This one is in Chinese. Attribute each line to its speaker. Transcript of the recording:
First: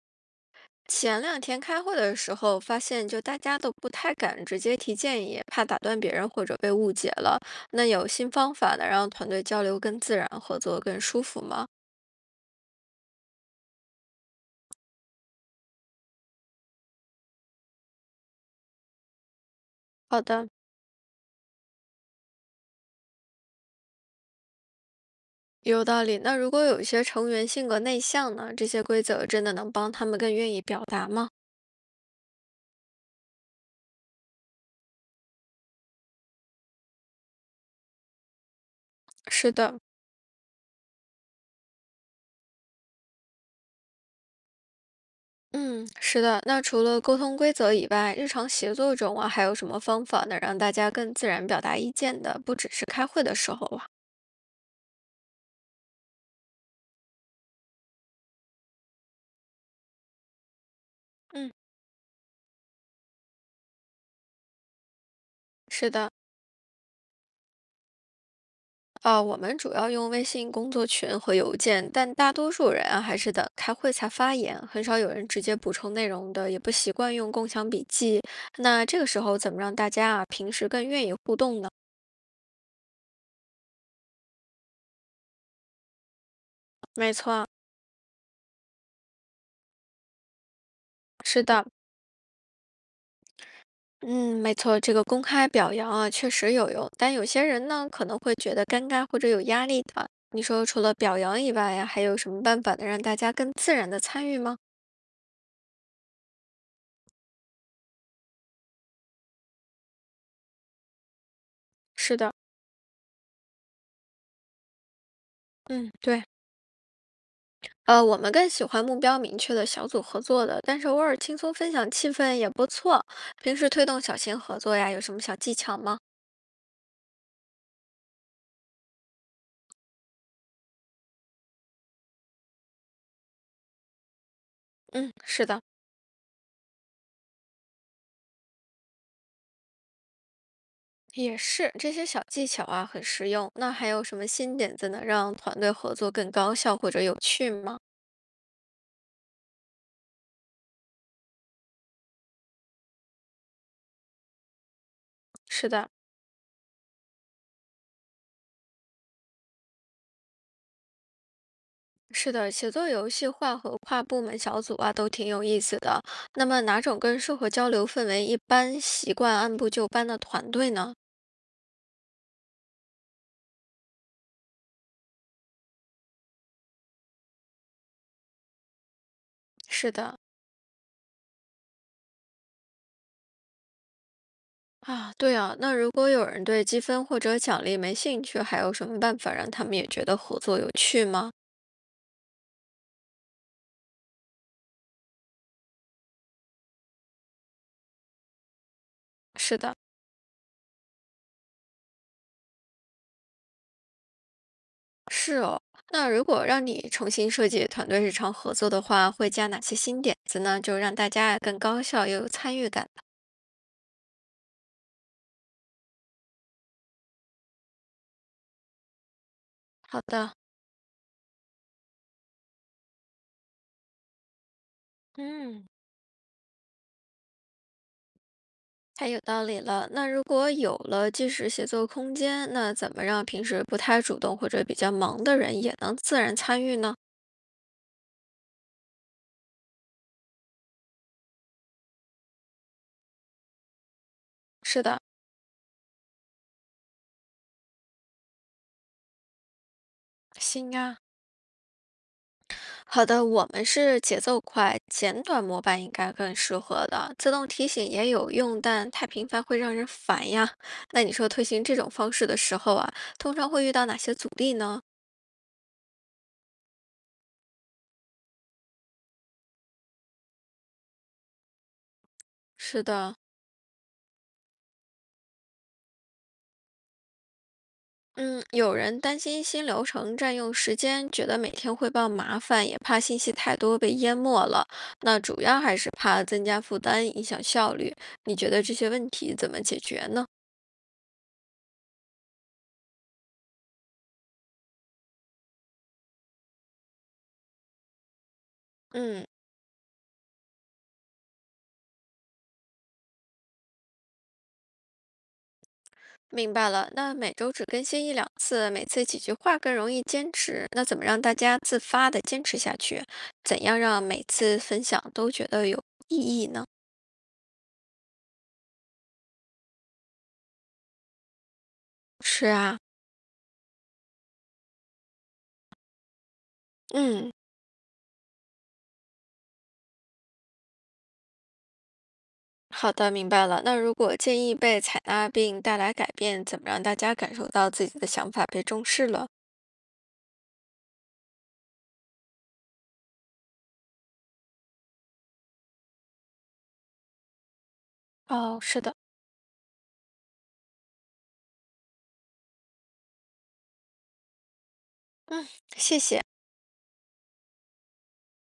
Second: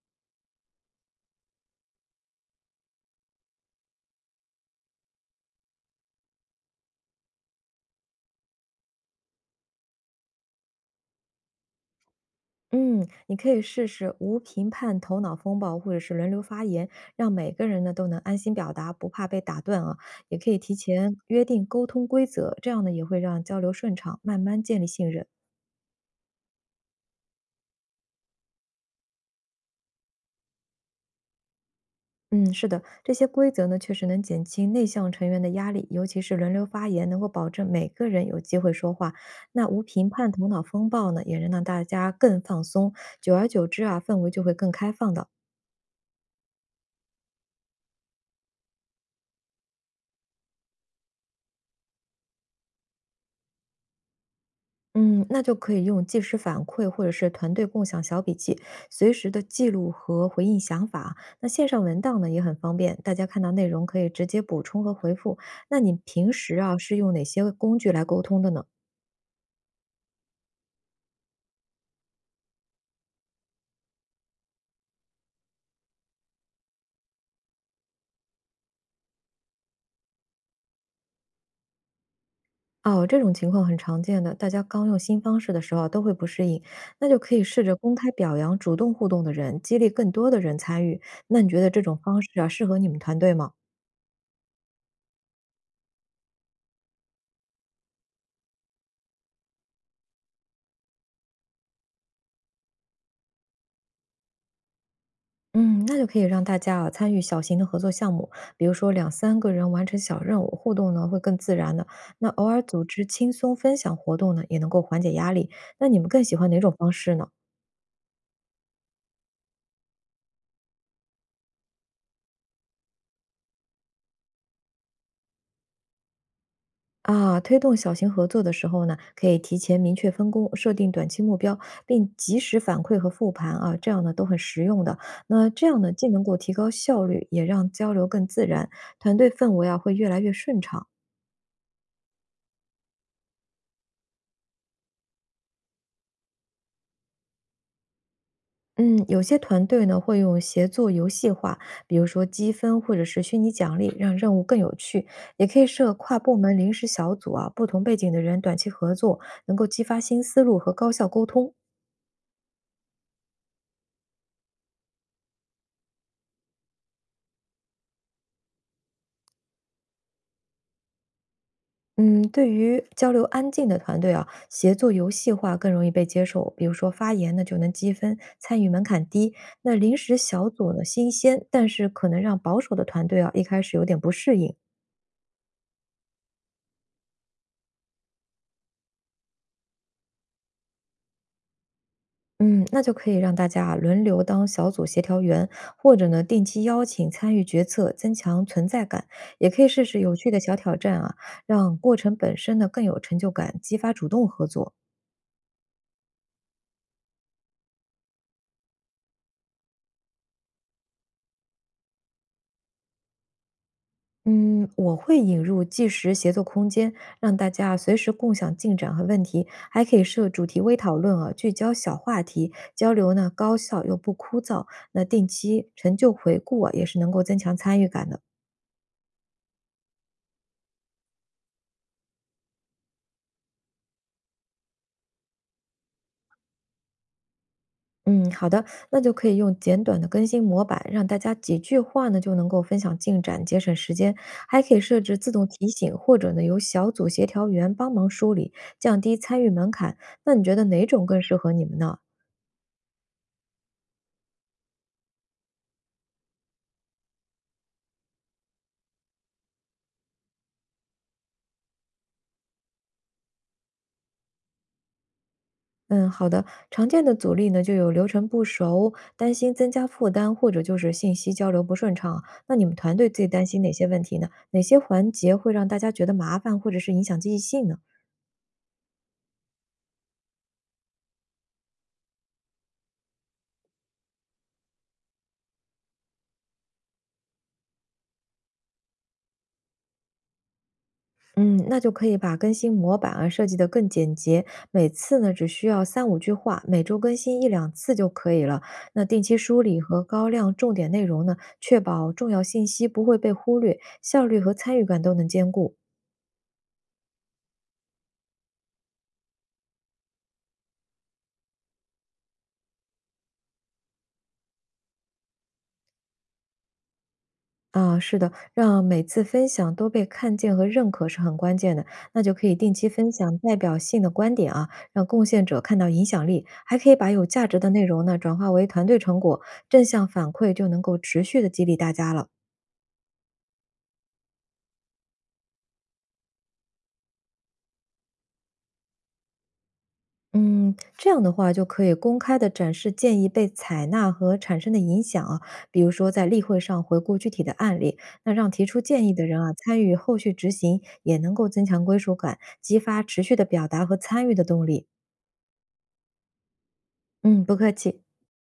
Speaker 1: 前两天开会的时候，发现就大家都不太敢直接提建议，怕打断别人或者被误解了。那有新方法能让团队交流更自然，合作更舒服吗？
Speaker 2: 嗯，你可以试试无评判头脑风暴，或者是轮流发言，让每个人呢都能安心表达，不怕被打断啊。
Speaker 1: 好
Speaker 2: 也
Speaker 1: 的，
Speaker 2: 可以提前约定沟通规则，这样呢也会让交流顺畅，慢慢建立信任。
Speaker 1: 有道理。那如果有一些成员性格内向呢，这些规则真的能帮他们更愿意表达吗？
Speaker 2: 嗯，是的，这些规则呢确实能减轻内向成员的压力，尤其是轮流发言，能够保证每个人有机会说话。
Speaker 1: 是
Speaker 2: 那
Speaker 1: 的，
Speaker 2: 无评判头脑风暴呢，也能让大家更放松，久而久之啊，氛围就会更开放的。
Speaker 1: 嗯，是的。那除了沟通规则以外，日常协作中啊，还有什么方法能让大家更自然表达意见的？不只是开会的时候啊。
Speaker 2: 嗯，那就可以用即时反馈或者是团队共享小笔记，随时的记录和回应想法。那
Speaker 1: 嗯，
Speaker 2: 线上文档呢也很方便，大家看到内容可以直接补充和回复。那
Speaker 1: 是
Speaker 2: 你
Speaker 1: 的。
Speaker 2: 平时啊是用哪些工具来沟通的呢？
Speaker 1: 我们主要用微信工作群和邮件，但大多数人啊还是等开会才发言，很少有人直接补充内容的，也不习惯用共享笔记。那这个时候怎么让大家啊平时更愿意互动呢？
Speaker 2: 哦，这种情况很常见的，大家刚用新方式的时候啊都会不适应，那
Speaker 1: 没
Speaker 2: 就
Speaker 1: 错
Speaker 2: 可以
Speaker 1: 啊
Speaker 2: 试着公开表扬主动互动的人，激励更多的人参与。那
Speaker 1: 是
Speaker 2: 你觉
Speaker 1: 的，
Speaker 2: 得这种方式啊适合你们团队吗？
Speaker 1: 嗯，没错，这个公开表扬啊确实有用，但有些人呢可能会觉得尴尬或者有压力的。你说除了表扬以外呀，还有什么办法能让大家更自然的参与吗？
Speaker 2: 嗯，那就可以让大家啊参与小型的合作项目，比如说两三个人完成小任务，互动呢会更自然的。
Speaker 1: 是
Speaker 2: 那
Speaker 1: 的，
Speaker 2: 偶尔组织轻松分享活动呢，也能够缓解压力。那
Speaker 1: 嗯，
Speaker 2: 你们更
Speaker 1: 对。
Speaker 2: 喜欢哪种方式呢？
Speaker 1: 我们更喜欢目标明确的小组合作的，但是偶尔轻松分享气氛也不错。平时推动小型合作呀，有什么小技巧吗？
Speaker 2: 啊，推动小型合作的时候呢，可以提前明确分工，设定短期目标，并及时反馈和复盘啊，这样呢都很实用的。
Speaker 1: 嗯，是
Speaker 2: 那
Speaker 1: 的，
Speaker 2: 这样呢，既能够提高效率，也让交流更自然，团队氛围啊会越来越顺畅。
Speaker 1: 也是，这些小技巧啊，很实用。那还有什么新点子能让团队合作更高效或者有趣吗？
Speaker 2: 嗯，有些团队呢会用协作游戏化，比如说积分或者是虚拟奖励，让任务更有趣。也可以
Speaker 1: 是的。
Speaker 2: 设跨部门临时小组啊，不同背景的人短期合作，能够激发新思路和高效沟通。
Speaker 1: 是的，写作游戏化和跨部门小组啊，都挺有意思的。那么哪种更适合交流氛围一般、习惯按部就班的团队呢？
Speaker 2: 嗯，对于交流安静的团队啊，协作游戏化更容易被接受。比如说发言呢就能积分，参与门槛低。那
Speaker 1: 是
Speaker 2: 临时
Speaker 1: 的，
Speaker 2: 小组呢新鲜，但是可能让保守的团队啊一开始有点不适应。
Speaker 1: 啊，对啊，那如果有人对积分或者奖励没兴趣，还有什么办法让他们也觉得合作有趣吗？
Speaker 2: 嗯，那就可以让大家啊轮流当小组协调员，或者呢定期邀请参与决策，增强存在感。也
Speaker 1: 是
Speaker 2: 可以
Speaker 1: 的，
Speaker 2: 试试有趣的小挑战啊，让过程本身呢更有成就感，激发主动合作。
Speaker 1: 是哦，那如果让你重新设计团队日常合作的话，会加哪些新点子呢？就让大家更高效又有参与感。
Speaker 2: 嗯，我会引入计时协作空间，让大家啊随时共享进展和问题，还可
Speaker 1: 好
Speaker 2: 以设
Speaker 1: 的，
Speaker 2: 主题微讨论啊，聚焦小话题，交流呢高效又不枯燥。那定
Speaker 1: 嗯。
Speaker 2: 期成就回顾啊，也是能够增强参与感的。
Speaker 1: 太有道理了。那如果有了即时协作空间，那怎么让平时不太主动或者比较忙的人也能自然参与呢？
Speaker 2: 嗯，好的，那就可以用简短的更新模板，让大家几句话呢就能够分享进展，节省时间。还可以
Speaker 1: 是
Speaker 2: 设
Speaker 1: 的，
Speaker 2: 置自动提醒，或者呢由小组协调员帮忙梳理，降低参与门槛。那你觉得
Speaker 1: 行
Speaker 2: 哪
Speaker 1: 啊。
Speaker 2: 种更适合你们呢？
Speaker 1: 好的，我们是节奏快，简短模板应该更适合的。自动提醒也有用，但太频繁会让人烦呀。那你说推行这种方式的时候啊，通常会遇到哪些阻力呢？
Speaker 2: 嗯，好的。常见的阻力呢就有流程不熟、担心增加负担，或者就是信息交流不顺畅啊那你们
Speaker 1: 是
Speaker 2: 团队
Speaker 1: 的，
Speaker 2: 最担心哪些问题呢？哪些环节会让大家觉得麻烦，或者是影响积极性呢？
Speaker 1: 嗯，有人担心新流程占用时间，觉得每天汇报麻烦，也怕信息太多被淹没了。那主要还是怕增加负担，影响效率。你觉得这些问题怎么解决呢？
Speaker 2: 嗯，那就可以把更新模板啊设计得更简洁，每次呢只需要三五句话，每周更新一两次就可以了。那定
Speaker 1: 嗯。
Speaker 2: 期梳理和高亮重点内容呢，确保重要信息不会被忽略，效率和参与感都能兼顾。
Speaker 1: 明白了，那每周只更新一两次，每次几句话更容易坚持。那怎么让大家自发的坚持下去？怎样让每次分享都觉得有意义呢？
Speaker 2: 啊，是的，让每次分享都被看见和认可是很关键的。那就可
Speaker 1: 是
Speaker 2: 以定
Speaker 1: 啊，
Speaker 2: 期分享代表性的观点啊，让贡献者看到影响力，还可以把有
Speaker 1: 嗯，
Speaker 2: 价值的内容呢转化为团队成果，正向反馈就能够持续的激励大家了。
Speaker 1: 好的，明白了。那如果建议被采纳并带来改变，怎么让大家感受到自己的想法被重视了？
Speaker 2: 嗯，这样的话就可以公开的展示建议被采纳和产生的影响啊，比如说在例会上回顾具体的案例，那让
Speaker 1: 哦，
Speaker 2: 提出
Speaker 1: 是的，
Speaker 2: 建议的人啊参与后续执行，也能够增强归属感，激发持续的表达和参与的动力。
Speaker 1: 嗯，谢谢。
Speaker 2: 嗯，不客气。